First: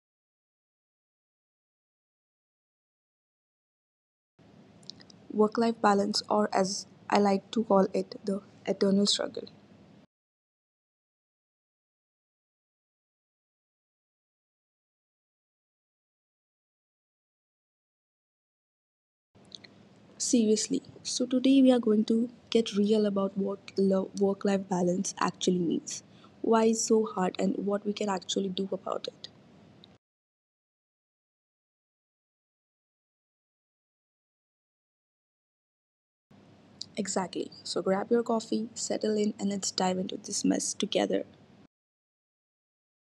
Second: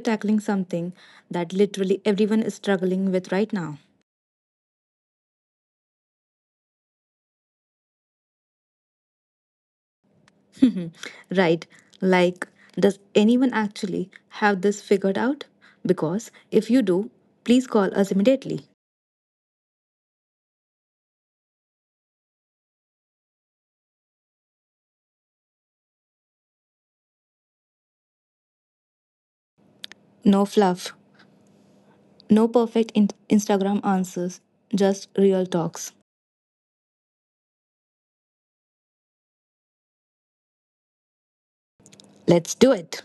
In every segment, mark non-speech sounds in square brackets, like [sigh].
tackling something that literally everyone is struggling with right now. Work life balance, or as I like to call it, the eternal struggle. [laughs] Right? Like, does anyone actually have this figured out? Because if you do, please call us immediately. Seriously, so today we are going to get real about work life balance actually means, why it's so hard, and what we can actually do about it. No fluff, no perfect Instagram answers, just real talks. Exactly. So grab your coffee, settle in, and let's dive into this mess together. Let's do it.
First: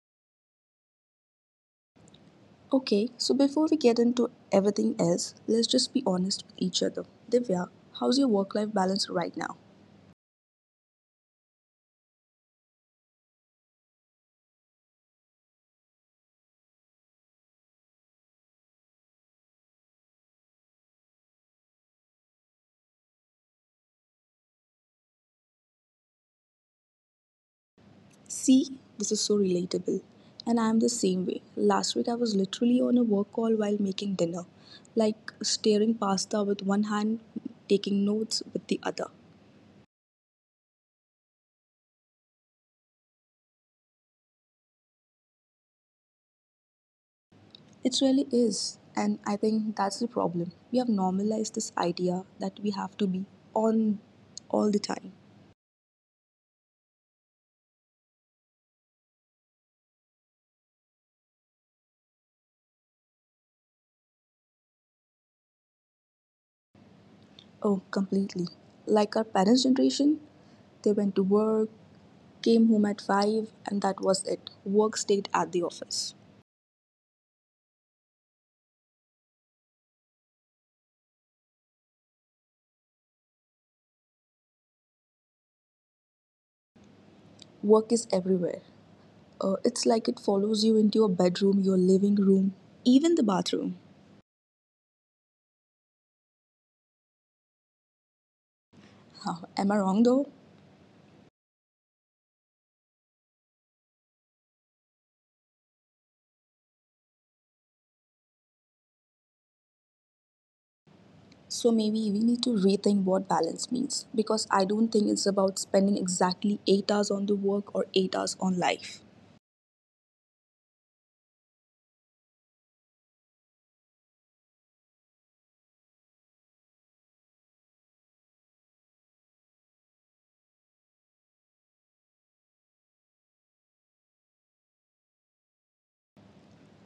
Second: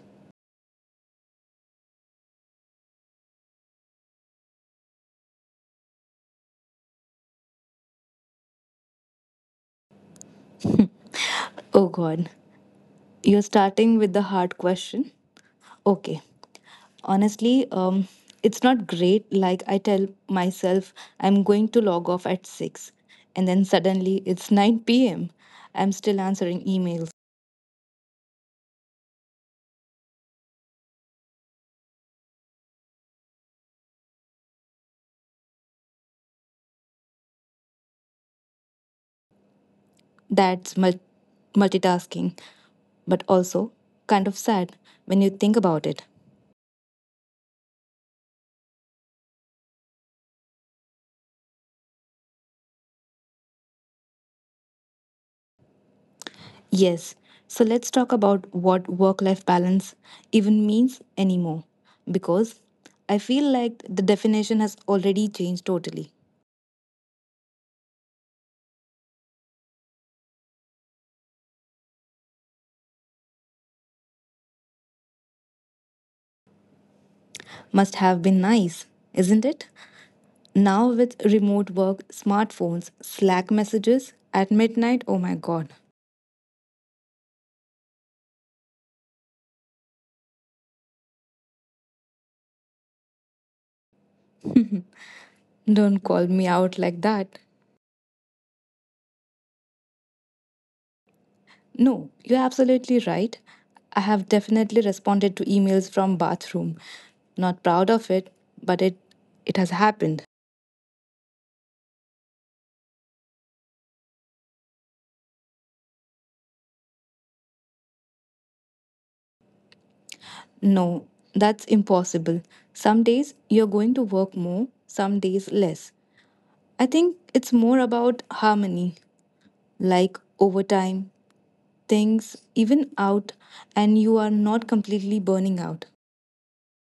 Okay, so before we get into everything else, let's just be honest with each other. Divya, how's your work life balance right now? [laughs] Oh god, you're starting with the hard question? Okay, honestly it's not great. Like, I tell myself I'm going to log off at 6, and then suddenly it's 9 p.m. I'm still answering emails. See, this is so relatable. And I'm the same way. Last week I was literally on a work call while making dinner, like stirring pasta with one hand, taking notes with the other. That's multitasking, but also kind of sad when you think about it. It really is. And I think that's the problem. We have normalized this idea that we have to be on all the time. Yes, so let's talk about what work life balance even means anymore, because I feel like the definition has already changed totally. Oh, completely. Like our parents' generation, they went to work, came home at 5, and that was it. Work stayed at the office. Must have been nice, isn't it? Now, with remote work, smartphones, Slack messages at midnight, oh my god, Work is everywhere. It's like it follows you into your bedroom, your living room, even the bathroom. don't call me out like that. [laughs] Huh, am I wrong though? No, you're absolutely right. I have definitely responded to emails from bathroom. Not proud of it, but it has happened. So maybe we need to rethink what balance means because I don't think it's about spending exactly 8 hours on the work or 8 hours on life. No, that's impossible. Some days you're going to work more, some days less. I think it's more about harmony, like overtime, things even out and you are not completely burning out.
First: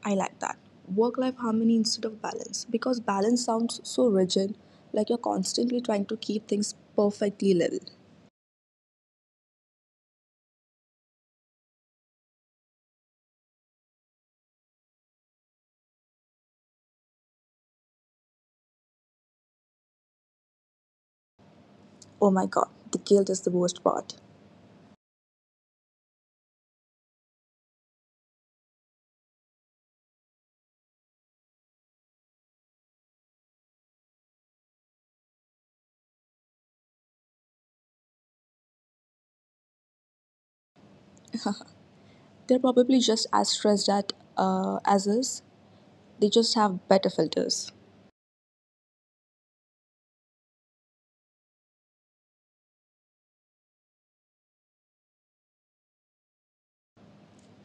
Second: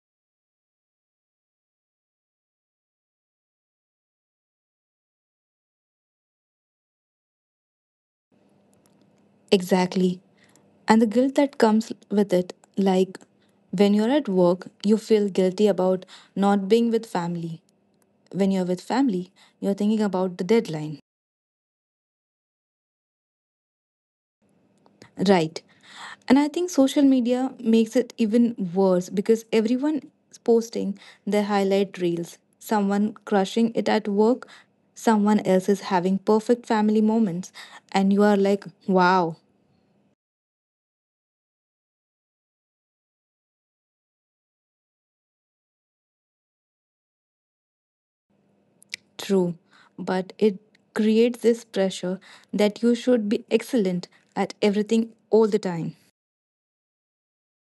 I like that. Work life harmony instead of balance because balance sounds so rigid, like you're constantly trying to keep things perfectly level. Exactly. And the guilt that comes with it, like when you're at work, you feel guilty about not being with family. When you're with family, you're thinking about the deadline. Oh my god, the guilt is the worst part. Right. And I think social media makes it even worse, because everyone is posting their highlight reels. Someone crushing it at work, someone else is having perfect family moments, and you are like, wow. [laughs] They're probably just as stressed at as us. They just have better filters. True, but it creates this pressure that you should be excellent at everything all the time.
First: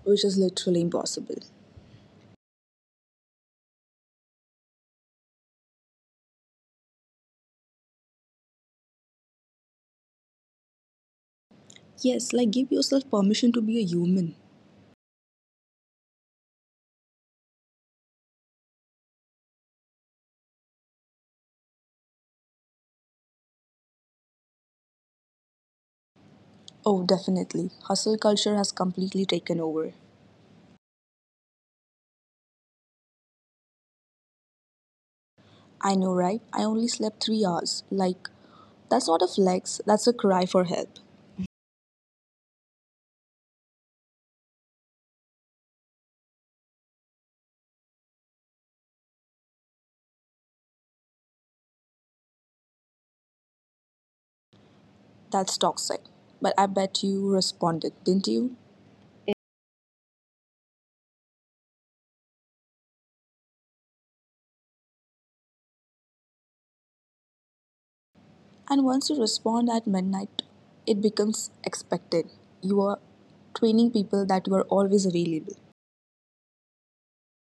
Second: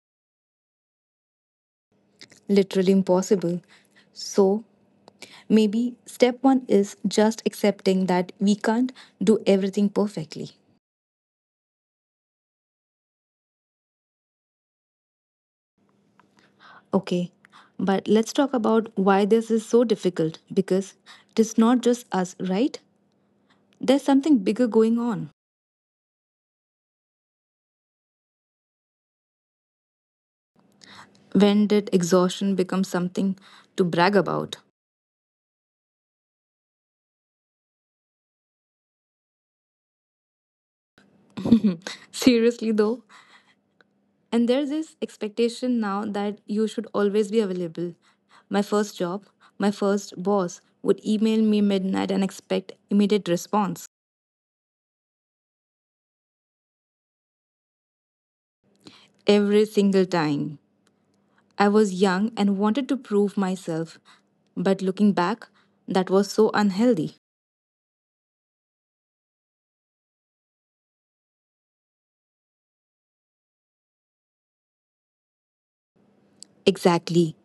Which is literally impossible. Literally impossible. So, maybe step one is just accepting that we can't do everything perfectly. Yes, like give yourself permission to be a human. Okay, but let's talk about why this is so difficult, because it is not just us, right? There's something bigger going on. Oh, definitely. Hustle culture has completely taken over. When did exhaustion become something to brag about? I know, right? I only slept 3 hours. Like, that's not a flex, that's a cry for help. [laughs] Seriously, though, and there's this expectation now that you should always be available. My first job, my first boss would email me midnight and expect immediate response That's toxic. But I bet you responded, didn't you? every single time. I was young and wanted to prove myself, but looking back, that was so unhealthy. And once you respond at midnight, it becomes expected. You are training people that you are always available. Exactly.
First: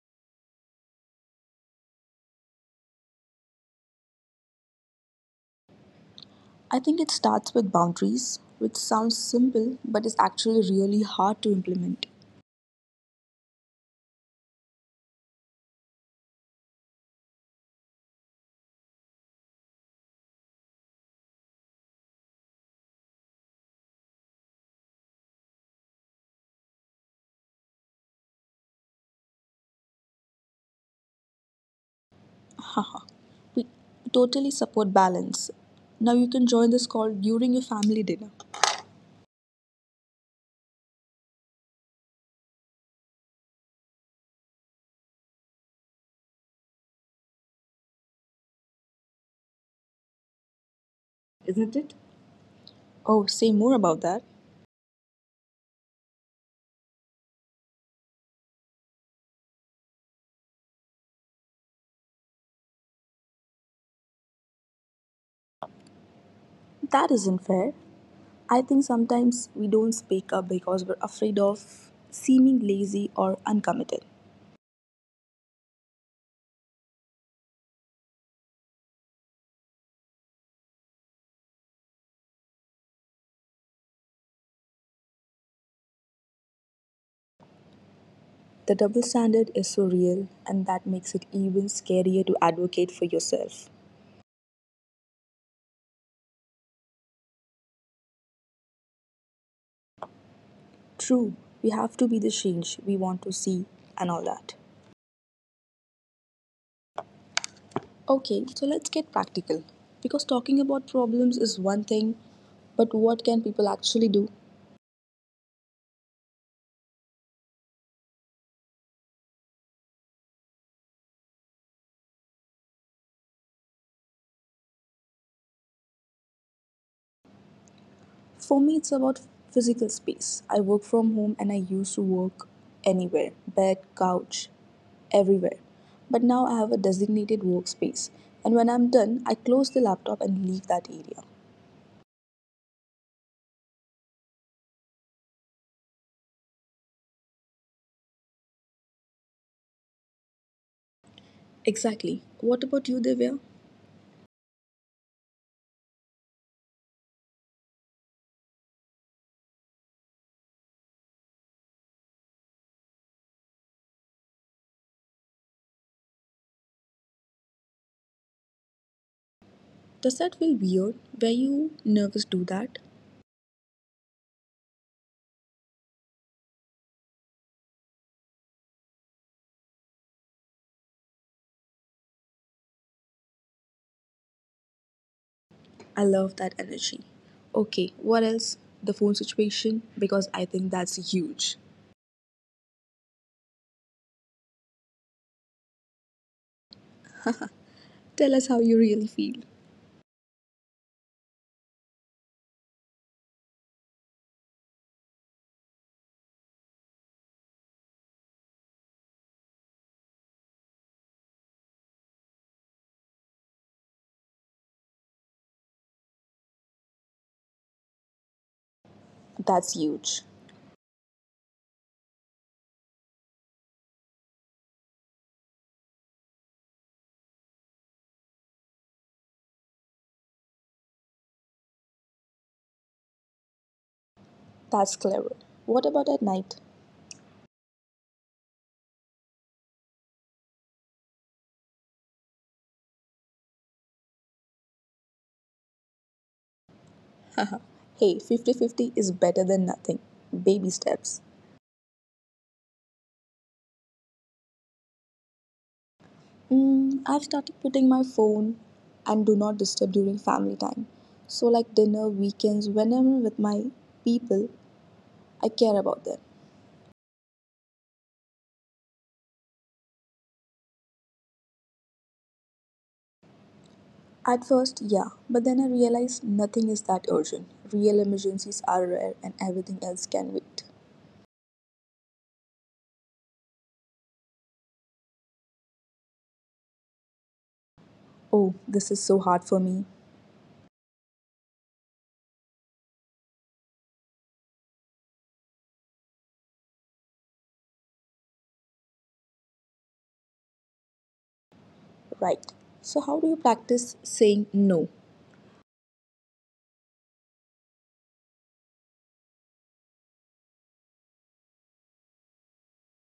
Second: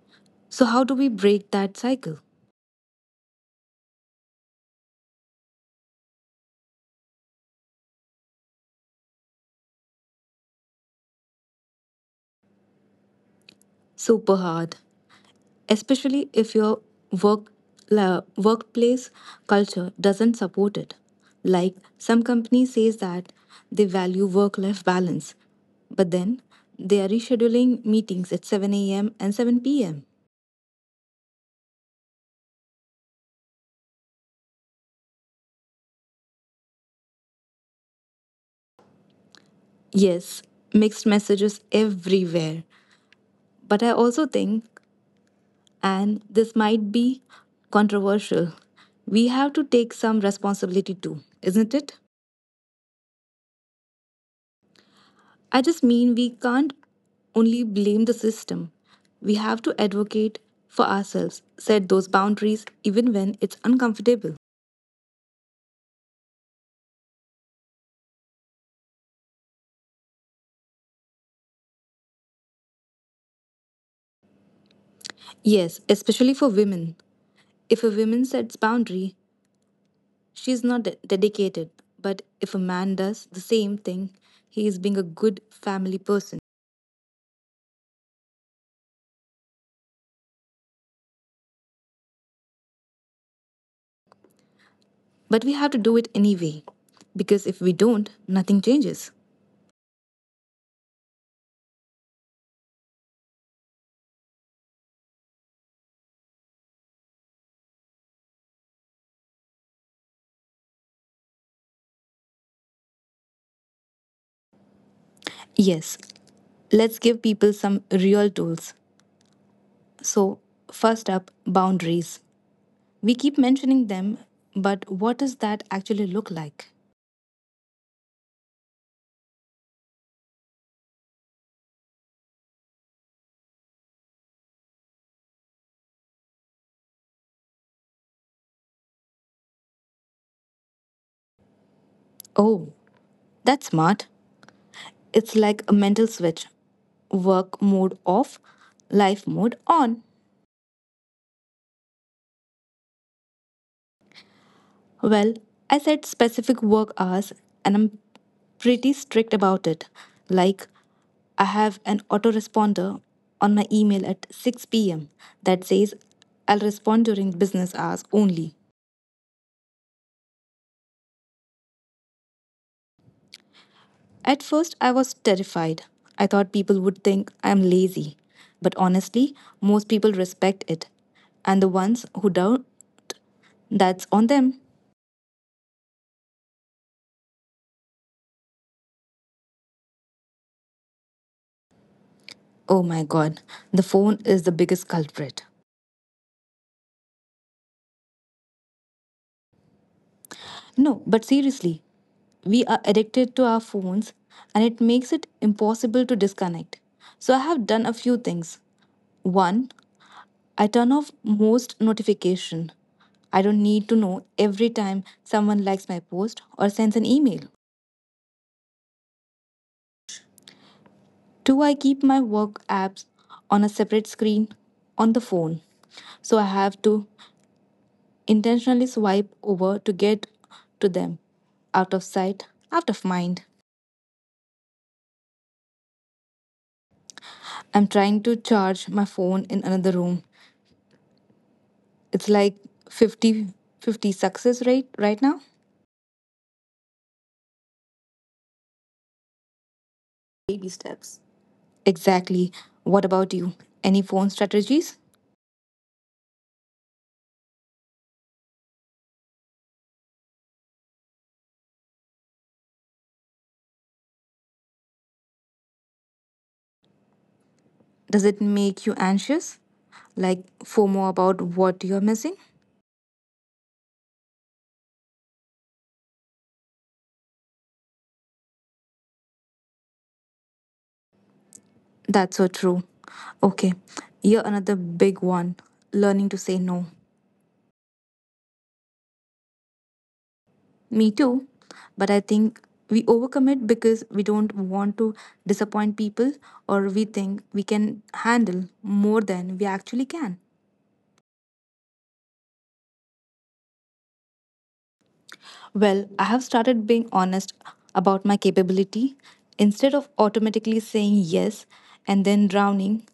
So, how do we break that cycle? I think it starts with boundaries, which sounds simple but is actually really hard to implement. Super hard. Especially if your work workplace culture doesn't support it. Like, some companies says that they value work life balance, but then they are rescheduling meetings at 7 a.m. and 7 p.m. Haha, we totally support balance. Now you can join this call during your family dinner. Yes, mixed messages everywhere. But I also think, and this might be controversial, we have to take some responsibility too. Isn't Isn't it? it? Oh, say more about that. I just mean we can't only blame the system. We have to advocate for ourselves, set those boundaries even when it's uncomfortable. That isn't fair. I think sometimes we don't speak up because we're afraid of seeming lazy or uncommitted. Yes, especially for women. If a woman sets boundary, she is not dedicated. But if a man does the same thing, he is being a good family person. The double standard is so real, and that makes it even scarier to advocate for yourself. But we have to do it anyway, because if we don't, nothing changes. True, we have to be the change we want to see and all that. Okay, so let's get practical. Because talking about problems is one thing, but what can people actually do? Yes, let's give people some real tools. So, first up, boundaries. We keep mentioning them, but what does that actually look like? For me, it's about physical space. I work from home and I used to work anywhere, bed, couch, everywhere. But now I have a designated workspace. And when I'm done, I close the laptop and leave that area. Oh, that's smart. It's like a mental switch: work mode off, life mode on. Exactly. What about you, Divya? Well, I set specific work hours and I'm pretty strict about it. Like, I have an autoresponder on my email at 6 p.m. that says I'll respond during business hours only. Does that feel weird? Were you nervous to do that? At first, I was terrified. I thought people would think I am lazy. But honestly, most people respect it. And the ones who doubt, that's on them. I love that energy. Okay, what else? The phone situation, because I think that's huge. Oh my god, the phone is the biggest culprit. Tell us how you really feel. No, but seriously, we are addicted to our phones and it makes it impossible to disconnect. So I have done a few things. One, I turn off most notification. I don't need to know every time someone likes my post or sends an email. That's huge. Do I keep my work apps on a separate screen on the phone? So I have to intentionally swipe over to get to them. Out of sight, out of mind. That's clever. What about at night? I'm trying to charge my phone in another room. It's like 50-50 success rate right now. [laughs] Haha. Hey, 50-50 is better than nothing. Baby Baby steps. steps. Exactly. What about you? Any phone strategies? Mm, I've started putting my phone and do not disturb during family time. So, like dinner, weekends, whenever with my people, I care about them. Does it make you anxious? Like FOMO about what you're missing? At first, yeah, but then I realized nothing is that urgent. Real emergencies are rare and everything else can wait. That's so true. Okay, here another big one: learning to say no. Oh, this is so hard for me. Me too, but I think we overcommit because we don't want to disappoint people, or we think we can handle more than we actually can. Right. So, how do you practice saying no? Well, I have started being honest about my capability. Instead of automatically saying yes and then drowning,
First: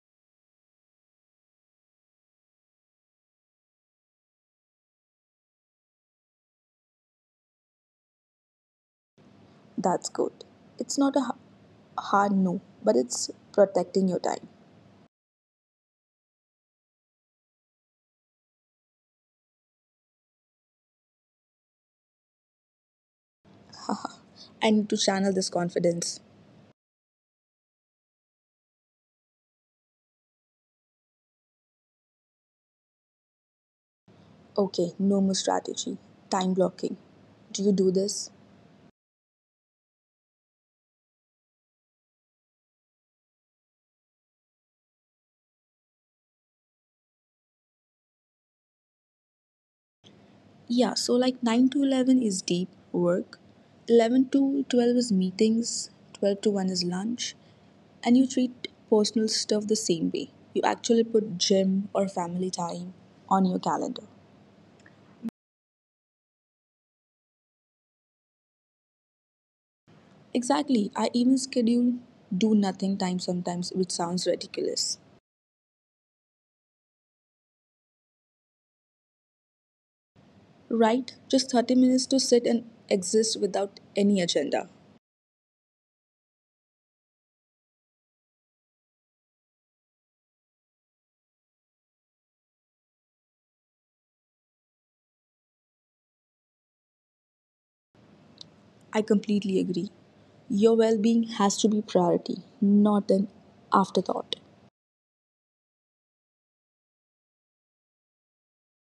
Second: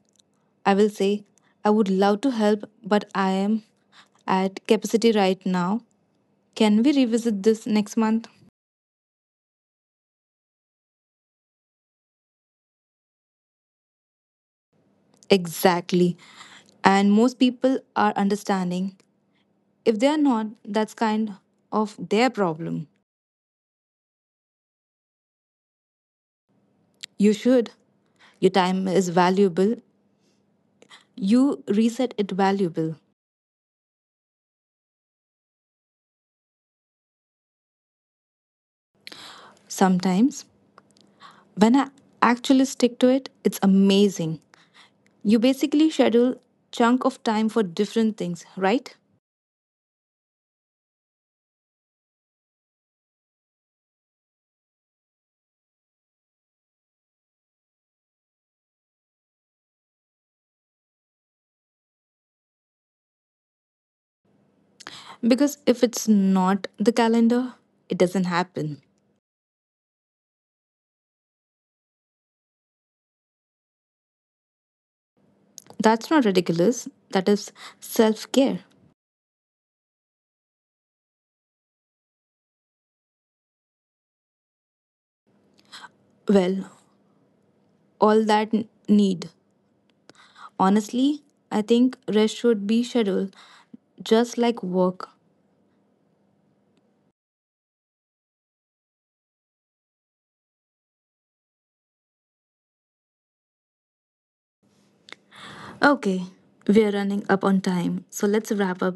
I will say, I would love to help, but I am at capacity right now. Can we revisit this next month? That's good. It's not a hard no, but it's protecting your time. Exactly. And most people are understanding. If they are not, that's kind of their problem. Haha. [laughs] I need to channel this confidence. You should. Your time is valuable. You reset it valuable. Okay, no more strategy. Time blocking. Do you do this? Sometimes, when I actually stick to it, it's amazing. You basically schedule chunk of time for different things, right? Yeah, so like 9 to 11 is deep work, 11 to 12 is meetings, 12 to 1 is lunch, and you treat personal stuff the same way. You actually put gym or family time on your calendar. Because if it's not the calendar, it doesn't happen. Exactly, I even schedule do nothing time sometimes, which sounds ridiculous. That's not ridiculous. That is self care. Right? Just 30 minutes to sit and exist without any agenda. Well, all that need. Honestly, I think rest should be scheduled just like work. I completely agree. Your well being has to be priority, not an afterthought. Okay, we're running up on time, so let's wrap up.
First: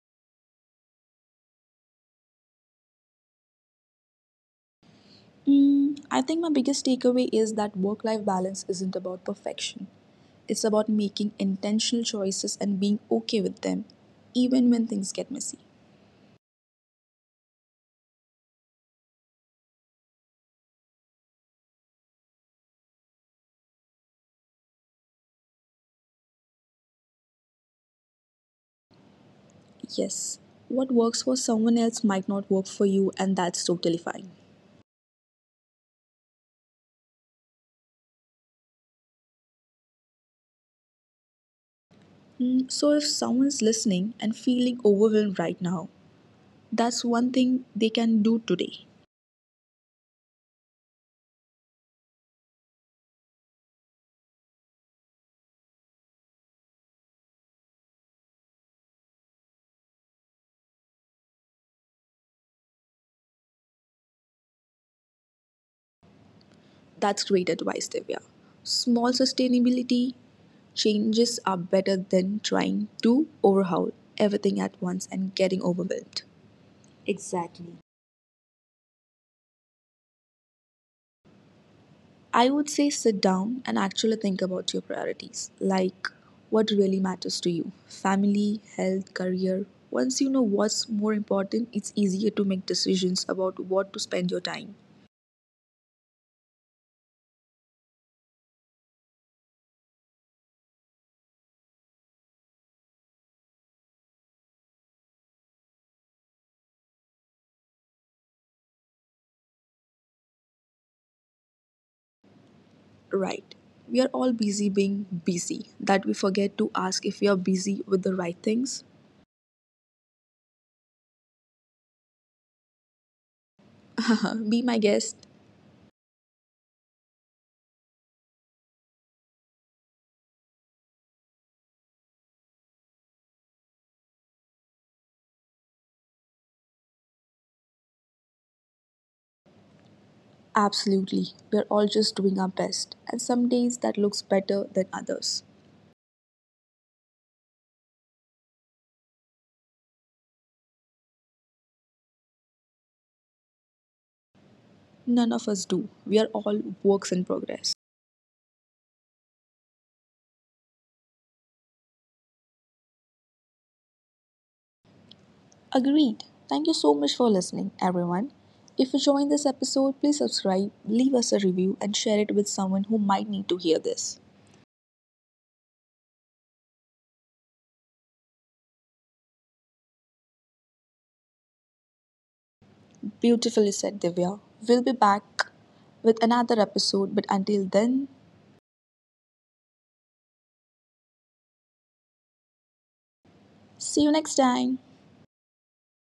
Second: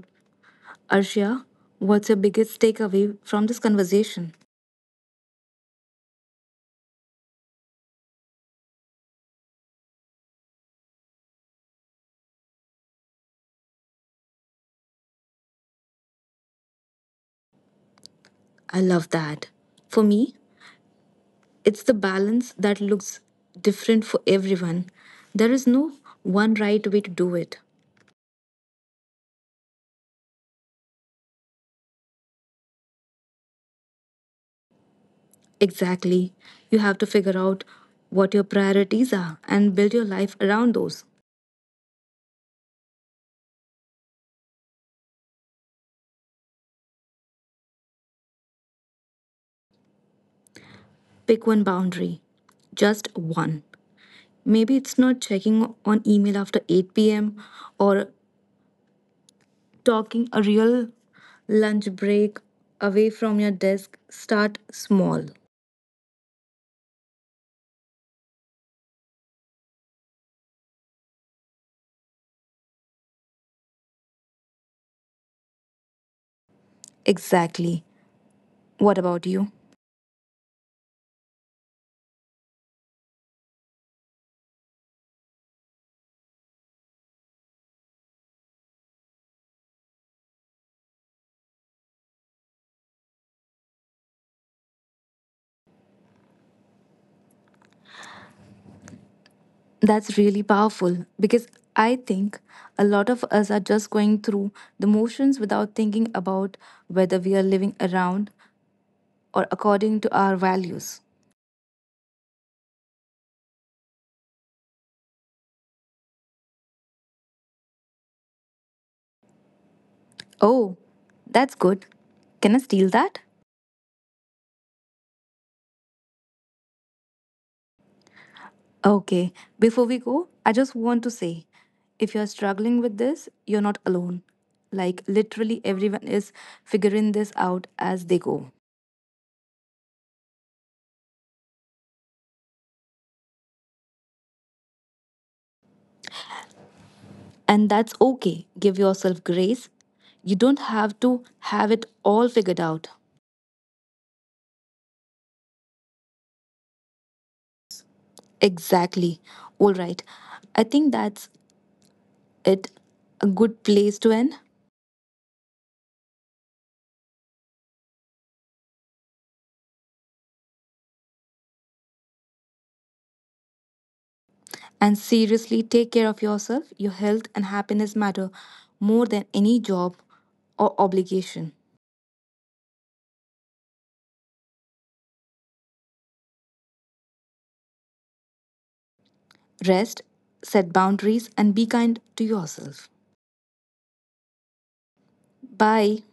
Arshia, what's your biggest takeaway from this conversation? Mm, I think my biggest takeaway is that work life balance isn't about perfection. It's about making intentional choices and being okay with them, even when things get messy. I love that. For me, it's the balance that looks different for everyone. There is no one right way to do it. Yes, what works for someone else might not work for you, and that's totally fine. Exactly. You have to figure out what your priorities are and build your life around those. Mm, so, if someone's listening and feeling overwhelmed right now, that's one thing they can do today. Pick one boundary, just one. Maybe it's not checking on email after 8 p.m., or talking a real lunch break away from your desk. Start small. That's great advice, Divya. Small sustainability changes are better than trying to overhaul everything at once and getting overwhelmed. Exactly. Exactly. What about you? I would say sit down and actually think about your priorities, like what really matters to you, family, health, career. Once you know what's more important, it's easier to make decisions about what to spend your time. That's really powerful, because I think a lot of us are just going through the motions without thinking about whether we are living around or according to our values. Right. We are all busy being busy, that we forget to ask if we are busy with the right things. Oh, that's good. Can I steal that? [laughs] Be my guest. Okay, before we go, I just want to say, if you're struggling with this, you're not alone. Like, literally, everyone is figuring this out as they go. Absolutely. We're all just doing our best. And some days that looks better than others. And that's okay. Give yourself grace. You don't have to have it all figured out. None of us do. We are all works in progress. Exactly. All right. I think that's it. A good place to end. Agreed. Thank you so much for listening, everyone. If you joined this episode, please subscribe, leave us a review, and share it with someone who might need to hear this. And seriously, take care of yourself. Your health and happiness matter more than any job or obligation. Beautifully said, Divya. We'll be back with another episode, but until then, Rest, set boundaries, and be kind to yourself. see you next time. Bye.